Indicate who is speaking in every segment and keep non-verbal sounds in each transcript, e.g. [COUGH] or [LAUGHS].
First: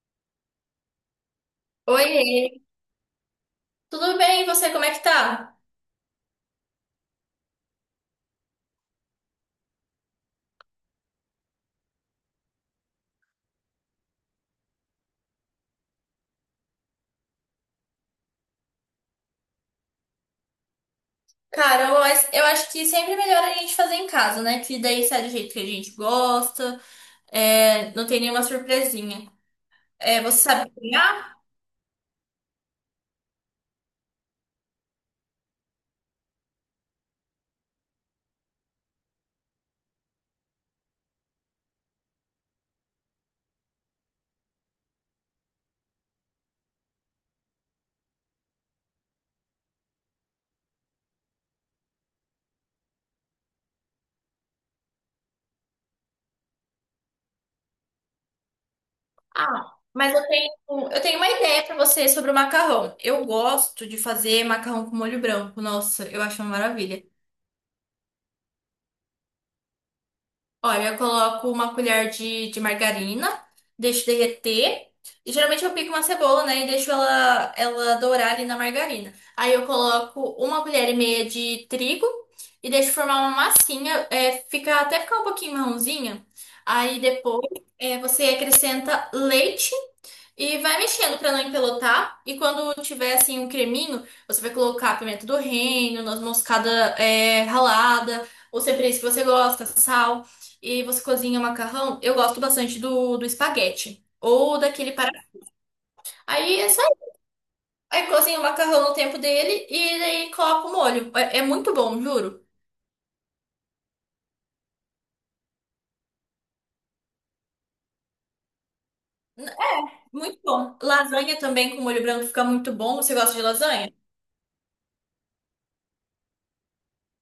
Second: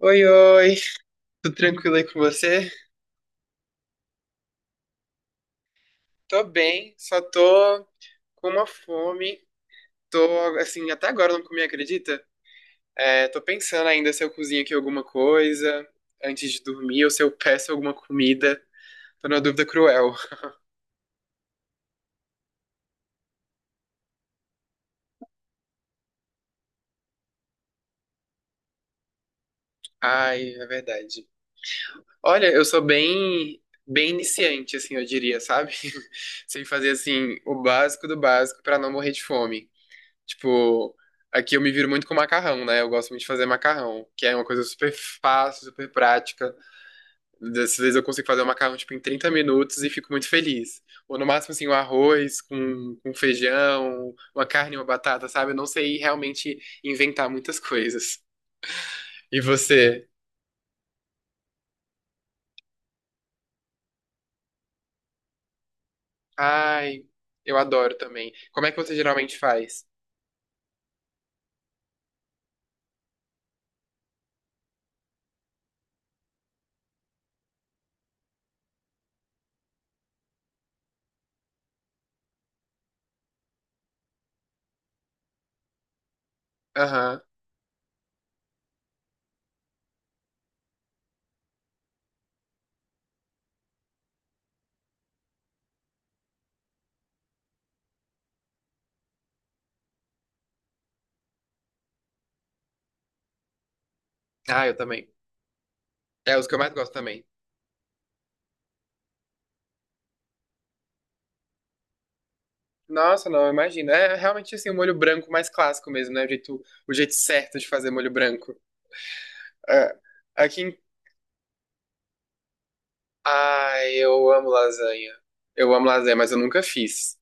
Speaker 1: Oi, oi, tudo tranquilo aí com
Speaker 2: Oiê,
Speaker 1: você?
Speaker 2: tudo bem? E você, como é que tá?
Speaker 1: Tô bem, só tô com uma fome. Tô, assim, até agora eu não comi, acredita? É, tô pensando ainda se eu cozinho aqui alguma coisa antes de dormir ou se eu peço alguma comida. Tô numa dúvida cruel.
Speaker 2: Cara, eu acho que sempre é melhor a gente fazer em casa, né? Que daí sai do jeito que a gente gosta, não tem nenhuma surpresinha. É, você
Speaker 1: Ai, é
Speaker 2: sabe
Speaker 1: verdade.
Speaker 2: cozinhar?
Speaker 1: Olha, eu sou bem, bem iniciante, assim, eu diria, sabe? [LAUGHS] Sei fazer, assim, o básico do básico pra não morrer de fome. Tipo, aqui eu me viro muito com macarrão, né? Eu gosto muito de fazer macarrão, que é uma coisa super fácil, super prática. Às vezes eu consigo fazer o macarrão, tipo, em 30 minutos e fico muito feliz. Ou no máximo, assim, um arroz com feijão, uma carne, uma batata, sabe? Eu não sei realmente inventar muitas coisas. E
Speaker 2: Ah,
Speaker 1: você?
Speaker 2: eu tenho uma ideia pra você sobre o macarrão. Eu gosto de fazer macarrão com molho branco. Nossa, eu acho uma maravilha.
Speaker 1: Ai, eu adoro também. Como é que você geralmente faz?
Speaker 2: Olha, eu coloco uma colher de margarina, deixo derreter. E geralmente eu pico uma cebola, né? E deixo ela dourar ali na margarina. Aí eu coloco uma colher e meia de trigo e deixo formar uma massinha, fica, até ficar um pouquinho marronzinha. Aí
Speaker 1: Aham.
Speaker 2: depois você acrescenta leite. E vai mexendo pra não empelotar. E quando tiver assim um creminho, você vai colocar pimenta do reino, noz moscada ralada, ou cebola se você gosta, sal. E você cozinha o macarrão. Eu gosto bastante do espaguete. Ou
Speaker 1: Ah, eu
Speaker 2: daquele para.
Speaker 1: também. É os que eu
Speaker 2: Aí é
Speaker 1: mais
Speaker 2: só
Speaker 1: gosto
Speaker 2: isso.
Speaker 1: também.
Speaker 2: Aí cozinha o macarrão no tempo dele e daí coloca o molho. É muito bom, juro.
Speaker 1: Nossa, não, imagina. É realmente assim, o molho branco mais clássico mesmo, né? O jeito certo de fazer molho branco. É.
Speaker 2: Muito
Speaker 1: Aqui
Speaker 2: bom.
Speaker 1: em...
Speaker 2: Lasanha também com molho branco fica muito bom. Você gosta de lasanha?
Speaker 1: Ai, eu amo lasanha. Eu amo lasanha, mas eu nunca fiz.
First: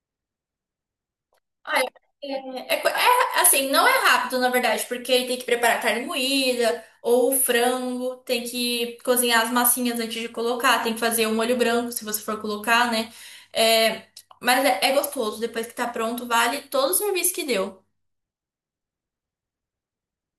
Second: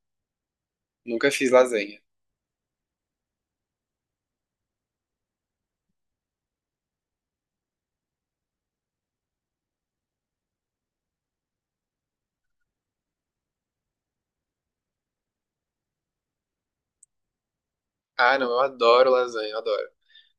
Speaker 1: Nunca fiz
Speaker 2: Ah,
Speaker 1: lasanha.
Speaker 2: assim, não é rápido, na verdade, porque ele tem que preparar a carne moída ou o frango, tem que cozinhar as massinhas antes de colocar, tem que fazer um molho branco, se você for colocar, né? É, mas é gostoso, depois que tá pronto, vale todo o serviço que deu.
Speaker 1: Ah, não, eu adoro lasanha, eu adoro.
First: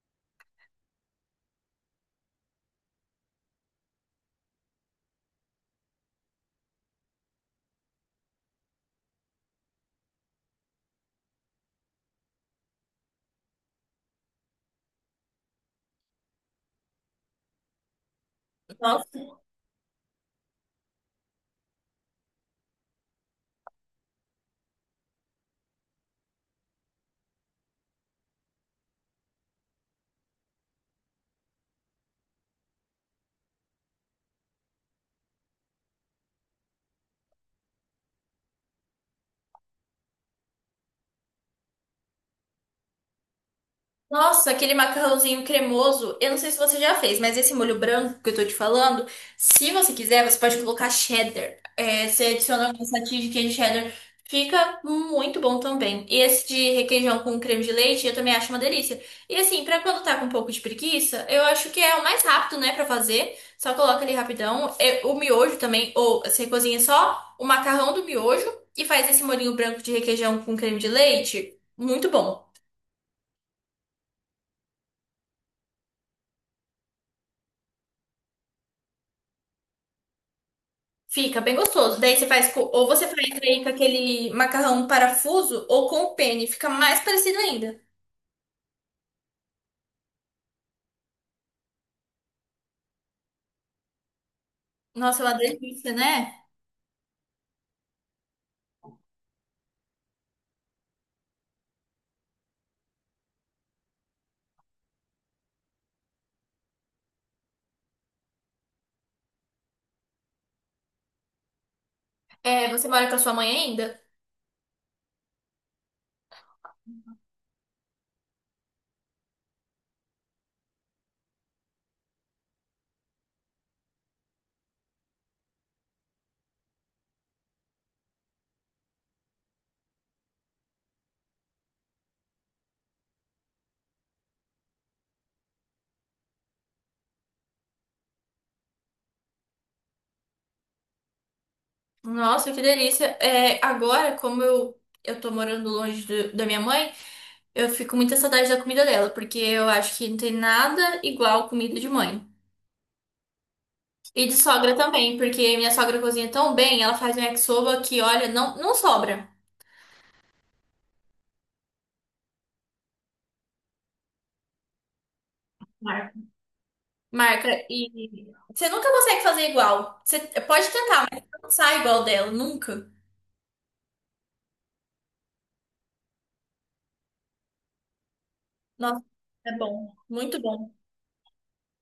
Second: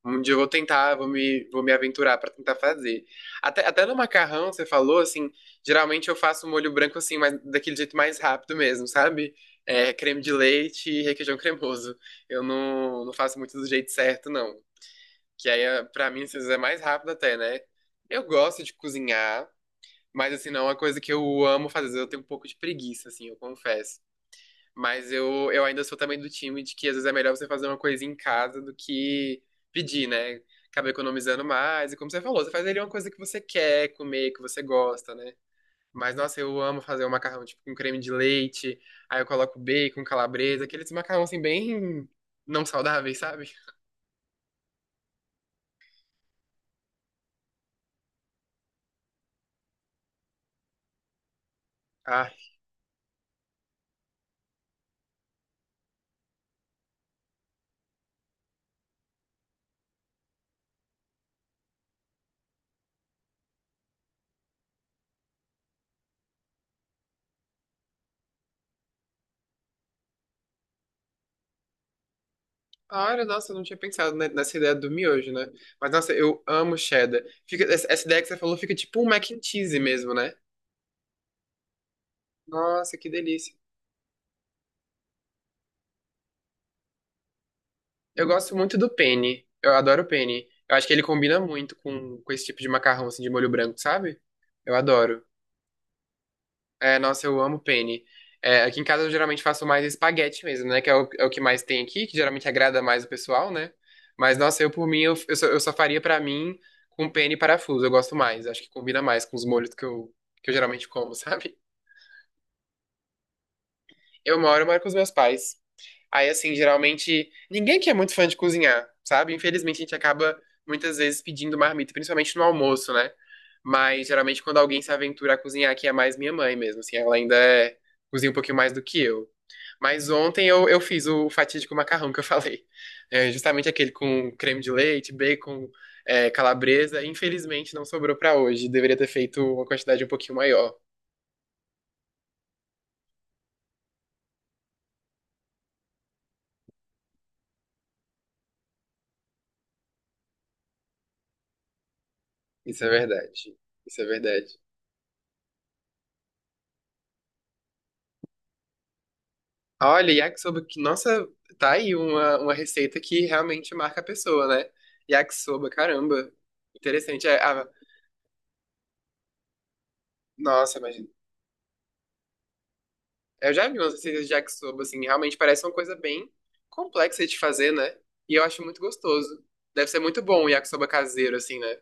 Speaker 1: Um dia eu vou tentar, vou me aventurar pra tentar fazer. Até no macarrão, você falou, assim, geralmente eu faço um molho branco assim, mas daquele jeito mais rápido mesmo, sabe? É, creme de leite e requeijão cremoso. Eu não faço muito do jeito certo, não. Que aí, pra mim, às vezes é mais rápido até, né? Eu gosto de
Speaker 2: Nossa.
Speaker 1: cozinhar, mas assim, não é uma coisa que eu amo fazer. Às vezes eu tenho um pouco de preguiça, assim, eu confesso. Mas eu ainda sou também do time de que às vezes é melhor você fazer uma coisa em casa do que pedir, né? Acaba economizando mais. E como você falou, você faz ali uma coisa que você quer comer, que você gosta, né? Mas, nossa, eu amo fazer um macarrão, tipo, com creme de leite. Aí eu coloco bacon, calabresa, aqueles macarrão, assim, bem não saudáveis, sabe?
Speaker 2: Nossa, aquele macarrãozinho cremoso. Eu não sei se você já fez, mas esse molho branco que eu tô te falando, se você quiser, você pode colocar cheddar. É, você
Speaker 1: Ah,
Speaker 2: adiciona algumas fatias de queijo cheddar. Fica muito bom também. E esse de requeijão com creme de leite, eu também acho uma delícia. E assim, pra quando tá com um pouco de preguiça, eu acho que é o mais rápido, né, pra fazer. Só coloca ali rapidão. É, o miojo também, ou você cozinha só o macarrão do miojo e faz esse molhinho branco de requeijão com creme de leite. Muito bom.
Speaker 1: claro, nossa, eu não tinha pensado nessa ideia do miojo, né? Mas, nossa, eu amo cheddar. Fica, essa ideia que você falou fica tipo um mac and cheese mesmo, né?
Speaker 2: Fica bem gostoso. Daí você faz com, ou
Speaker 1: Nossa,
Speaker 2: você
Speaker 1: que
Speaker 2: faz
Speaker 1: delícia.
Speaker 2: aí com aquele macarrão parafuso ou com o penne, fica mais parecido ainda.
Speaker 1: Eu gosto muito do penne. Eu adoro o penne. Eu acho que ele combina muito com esse tipo de macarrão, assim, de molho branco, sabe? Eu
Speaker 2: Nossa,
Speaker 1: adoro.
Speaker 2: é uma delícia, né?
Speaker 1: É, nossa, eu amo penne. É, aqui em casa eu geralmente faço mais espaguete mesmo, né? Que é o que mais tem aqui, que geralmente agrada mais o pessoal, né? Mas, nossa, eu por mim, eu só faria pra mim com penne e parafuso. Eu gosto mais. Acho que combina mais com os molhos que eu geralmente como, [LAUGHS] sabe?
Speaker 2: É, você mora com a sua mãe ainda?
Speaker 1: Eu moro com os meus pais. Aí, assim, geralmente, ninguém que é muito fã de cozinhar, sabe? Infelizmente, a gente acaba muitas vezes pedindo marmita, principalmente no almoço, né? Mas geralmente, quando alguém se aventura a cozinhar, que é mais minha mãe mesmo, assim, ela ainda cozinha um pouquinho mais do que eu. Mas ontem eu fiz o fatídico macarrão que eu [LAUGHS] falei. É justamente aquele com creme de leite, bacon, calabresa. Infelizmente, não sobrou pra hoje. Deveria ter feito uma quantidade um pouquinho maior.
Speaker 2: Nossa, que delícia. É, agora, como eu tô morando longe do- da minha mãe, eu fico com muita saudade da comida dela, porque eu acho que não tem nada igual comida de mãe.
Speaker 1: Isso é verdade. Isso é
Speaker 2: E de
Speaker 1: verdade.
Speaker 2: sogra também, porque minha sogra cozinha tão bem, ela faz um yakisoba que, olha, não sobra.
Speaker 1: Olha, yakisoba que, nossa, tá aí uma receita que realmente marca a pessoa, né? Yakisoba, caramba. Interessante.
Speaker 2: Marca
Speaker 1: Ah,
Speaker 2: e você nunca consegue fazer igual. Você pode
Speaker 1: nossa, imagina.
Speaker 2: tentar, mas não sai igual dela, nunca.
Speaker 1: Eu já vi umas receitas de yakisoba, assim, realmente parece uma coisa bem complexa de fazer, né? E eu acho muito
Speaker 2: Nossa,
Speaker 1: gostoso.
Speaker 2: é
Speaker 1: Deve
Speaker 2: bom,
Speaker 1: ser muito
Speaker 2: muito
Speaker 1: bom o
Speaker 2: bom.
Speaker 1: yakisoba caseiro, assim, né?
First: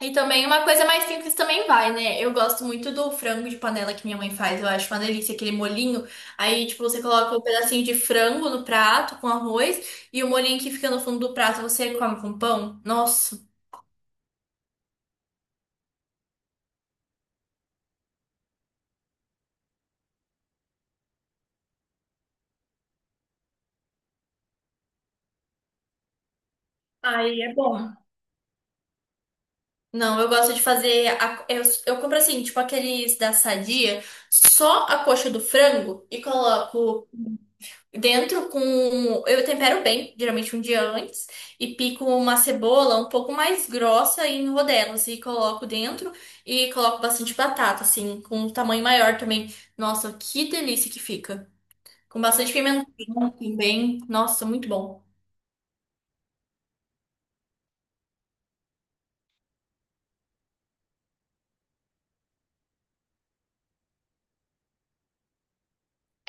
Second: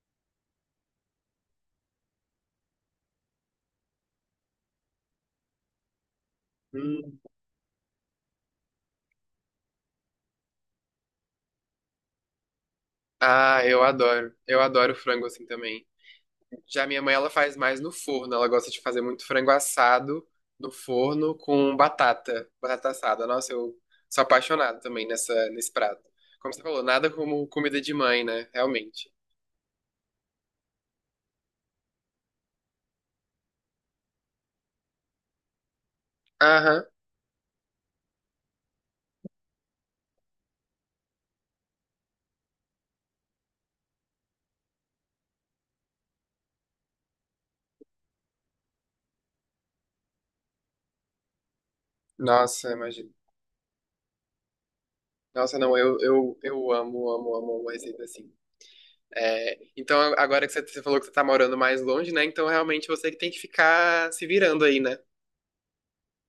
Speaker 2: E também uma coisa mais simples também vai, né? Eu gosto muito do frango de panela que minha mãe faz. Eu acho uma delícia aquele molinho. Aí, tipo, você
Speaker 1: Hum.
Speaker 2: coloca um pedacinho de frango no prato com arroz e o molinho que fica no fundo do prato você come com pão. Nossa.
Speaker 1: Ah, eu adoro. Eu adoro frango, assim, também. Já minha mãe, ela faz mais no forno. Ela gosta de fazer muito frango assado no forno com batata, batata assada. Nossa, eu sou apaixonado também nesse prato. Como você falou, nada
Speaker 2: Aí
Speaker 1: como
Speaker 2: é
Speaker 1: comida
Speaker 2: bom.
Speaker 1: de mãe, né? Realmente.
Speaker 2: Não, eu gosto de fazer. Eu compro assim, tipo aqueles da Sadia, só a coxa do frango e
Speaker 1: Aham.
Speaker 2: coloco dentro com. Eu tempero bem, geralmente um dia antes, e pico uma cebola um pouco mais grossa em rodelas e coloco dentro e coloco bastante batata, assim, com um tamanho maior também. Nossa, que delícia que fica! Com bastante
Speaker 1: Nossa, imagina.
Speaker 2: pimentão também. Nossa, muito bom.
Speaker 1: Nossa, não, eu amo, amo, amo uma receita assim. É, então, agora que você falou que você tá morando mais longe, né? Então, realmente, você que tem que ficar se virando aí, né?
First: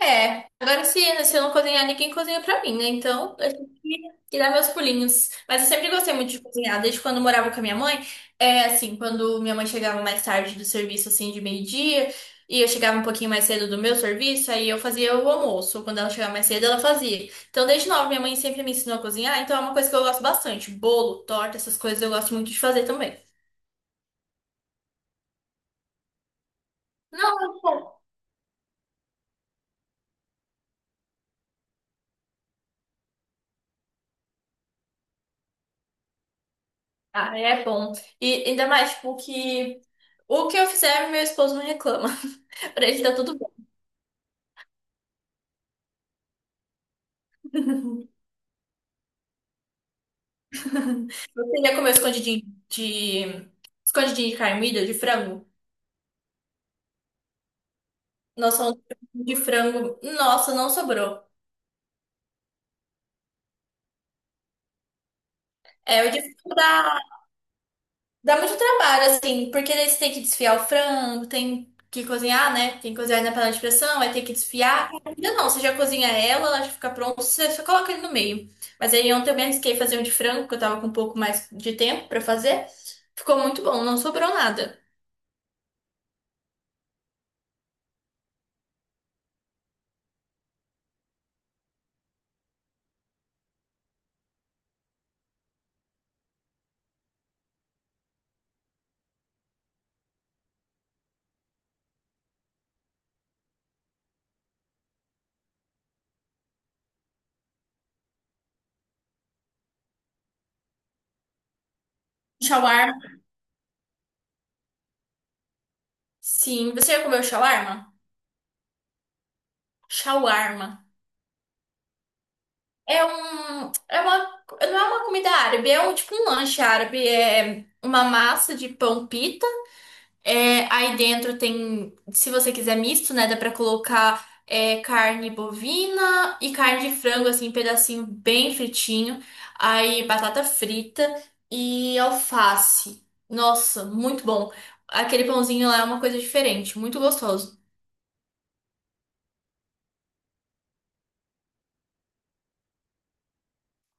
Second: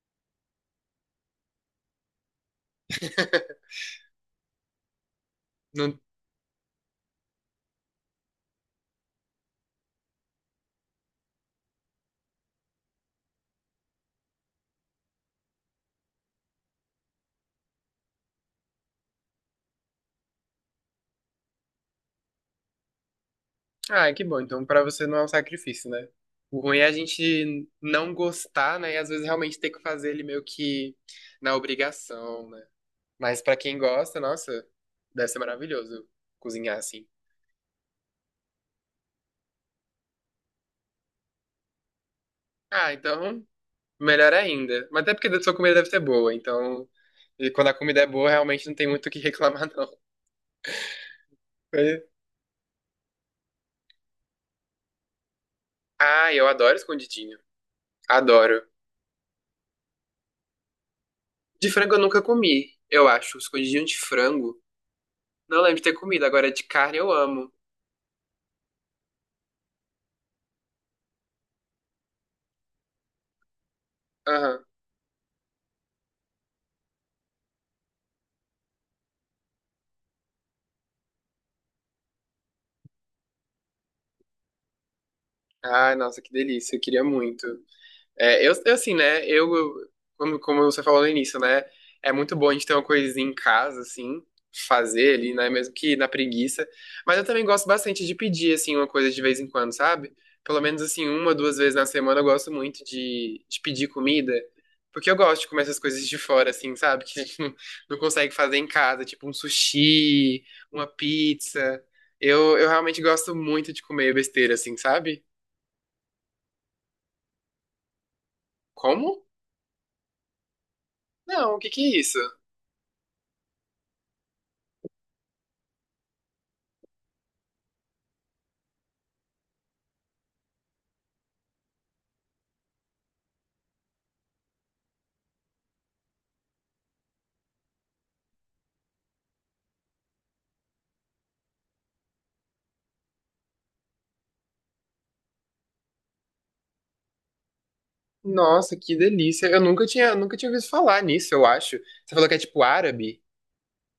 Speaker 2: É, agora se, se eu não cozinhar, ninguém cozinha pra mim, né? Então, eu
Speaker 1: [LAUGHS]
Speaker 2: tenho que dar meus pulinhos. Mas eu sempre
Speaker 1: Não.
Speaker 2: gostei muito de cozinhar, desde quando eu morava com a minha mãe. É assim, quando minha mãe chegava mais tarde do serviço, assim, de meio-dia, e eu chegava um pouquinho mais cedo do meu serviço, aí eu fazia o almoço. Quando ela chegava mais cedo, ela fazia. Então, desde nova, minha mãe sempre me ensinou a cozinhar, então é uma coisa que eu gosto bastante. Bolo, torta, essas coisas eu gosto muito de fazer também.
Speaker 1: Ah, que bom. Então, pra você não é um sacrifício, né? O ruim é a
Speaker 2: Não, é
Speaker 1: gente
Speaker 2: bom.
Speaker 1: não gostar, né? E às vezes realmente ter que fazer ele meio que na obrigação, né? Mas pra quem gosta, nossa, deve ser maravilhoso cozinhar assim.
Speaker 2: Ah, é bom. E ainda mais, tipo, que o que eu fizer, meu esposo não reclama. Pra
Speaker 1: Ah,
Speaker 2: ele tá tudo
Speaker 1: então,
Speaker 2: bom.
Speaker 1: melhor ainda. Mas até porque a sua comida deve ser boa, então. E quando a comida é
Speaker 2: [LAUGHS]
Speaker 1: boa, realmente não tem muito o que [LAUGHS] reclamar, não.
Speaker 2: Você já comeu
Speaker 1: É.
Speaker 2: escondidinho de... Escondidinho de carmilha, de frango?
Speaker 1: Ah, eu adoro escondidinho.
Speaker 2: Nossa,
Speaker 1: Adoro.
Speaker 2: falando de frango... Nossa, não sobrou.
Speaker 1: De frango eu nunca comi, eu acho. Escondidinho de frango. Não lembro de ter
Speaker 2: É, o de
Speaker 1: comido. Agora
Speaker 2: frango
Speaker 1: de carne eu amo.
Speaker 2: dá muito trabalho, assim, porque daí você tem que desfiar o frango, tem que cozinhar, né? Tem que cozinhar na panela de pressão, aí tem que
Speaker 1: Aham.
Speaker 2: desfiar. Ainda não, você já cozinha ela já fica pronta, você só coloca ele no meio. Mas aí ontem eu me arrisquei a fazer um de frango, que eu tava com um pouco mais de tempo pra fazer. Ficou muito bom, não sobrou nada.
Speaker 1: Ai, nossa, que delícia, eu queria muito. É, assim, né, como você falou no início, né, é muito bom a gente ter uma coisinha em casa, assim, fazer ali, né, mesmo que na preguiça, mas eu também gosto bastante de pedir, assim, uma coisa de vez em quando, sabe? Pelo menos, assim, uma, duas vezes na semana eu gosto muito de pedir comida, porque eu gosto de comer essas coisas de fora, assim, sabe? Que a gente não consegue fazer em casa, tipo um sushi, uma pizza. Eu
Speaker 2: Shawarma.
Speaker 1: realmente gosto muito de comer besteira, assim, sabe?
Speaker 2: Sim, você já comeu shawarma?
Speaker 1: Como?
Speaker 2: Shawarma.
Speaker 1: Não, o que que é isso?
Speaker 2: É um, é uma, não é uma comida árabe, é um tipo um lanche árabe, é uma massa de pão pita. É, aí dentro tem, se você quiser misto, né, dá pra colocar carne bovina e carne de frango assim, pedacinho bem fritinho. Aí batata frita e alface. Nossa, muito bom. Aquele pãozinho lá é uma coisa diferente, muito gostoso.
Speaker 1: Nossa, que delícia. Eu nunca tinha ouvido falar nisso, eu acho. Você falou que é tipo árabe?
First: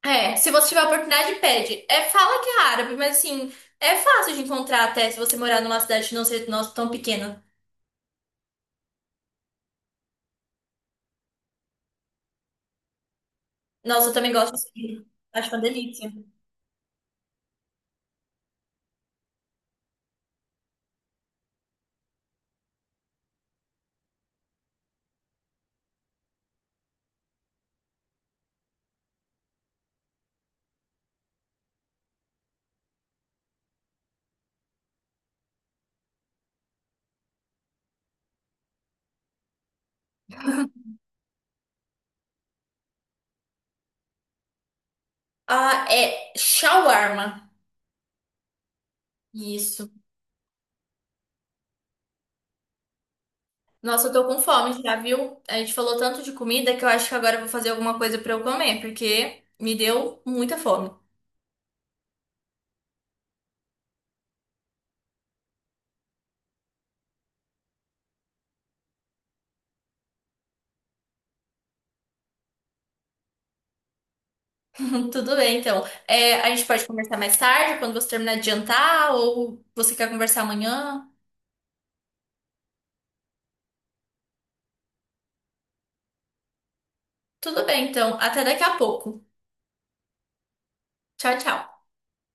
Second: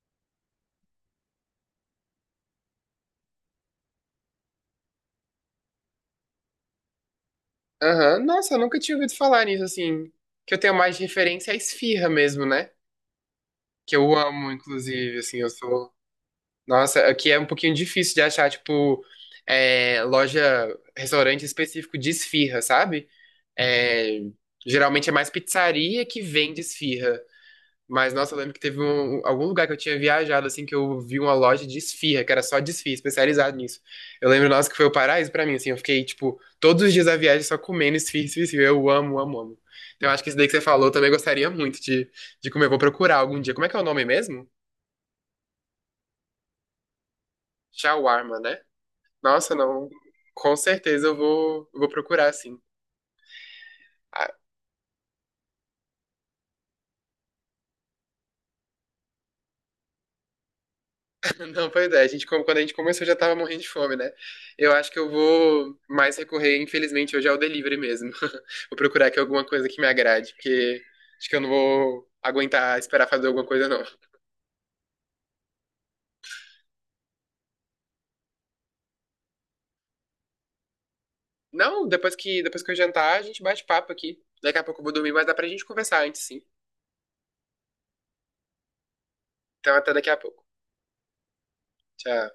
Speaker 2: É, se você tiver oportunidade, pede. É, fala que é árabe, mas assim, é fácil de encontrar até se você morar numa cidade que não seja nossa, tão pequena.
Speaker 1: Aham. Nossa, eu nunca tinha ouvido falar nisso, assim. Que eu tenho mais de referência à esfirra mesmo, né? Que
Speaker 2: Nossa, eu
Speaker 1: eu
Speaker 2: também
Speaker 1: amo,
Speaker 2: gosto de.
Speaker 1: inclusive, assim,
Speaker 2: Acho
Speaker 1: eu
Speaker 2: uma
Speaker 1: sou.
Speaker 2: delícia.
Speaker 1: Nossa, aqui é um pouquinho difícil de achar, tipo, loja, restaurante específico de esfirra, sabe? É, geralmente é mais pizzaria que vende esfirra. Mas, nossa, eu lembro que teve algum lugar que eu tinha viajado, assim, que eu vi uma loja de esfirra, que era só de esfirra, especializado nisso. Eu lembro, nossa, que foi o paraíso pra mim, assim, eu fiquei, tipo, todos os dias da viagem só comendo esfirra, esfirra, esfirra. Eu amo, amo, amo. Então, eu acho que isso daí que você falou, eu também gostaria muito de comer. Eu vou procurar algum dia. Como é que é o nome mesmo?
Speaker 2: Ah, é shawarma.
Speaker 1: Shawarma, né? Nossa, não.
Speaker 2: Isso.
Speaker 1: Com certeza eu vou procurar, sim.
Speaker 2: Nossa, eu tô
Speaker 1: Ah,
Speaker 2: com fome já, viu? A gente falou tanto de comida que eu acho que agora eu vou fazer alguma coisa pra eu comer, porque me deu muita fome.
Speaker 1: não, pois é, a gente, quando a gente começou já tava morrendo de fome, né? Eu acho que eu vou mais recorrer, infelizmente, hoje ao delivery mesmo. [LAUGHS] Vou procurar aqui alguma coisa que me agrade, porque acho que eu não vou aguentar esperar fazer alguma coisa, não.
Speaker 2: [LAUGHS] Tudo bem, então. É, a gente pode conversar mais tarde, quando você terminar de jantar, ou você quer conversar amanhã.
Speaker 1: Não, depois que eu jantar, a gente bate papo aqui. Daqui a pouco eu vou dormir, mas dá pra gente conversar antes, sim.
Speaker 2: Tudo bem, então. Até daqui a pouco.
Speaker 1: Então até daqui a pouco.
Speaker 2: Tchau, tchau.
Speaker 1: Tchau.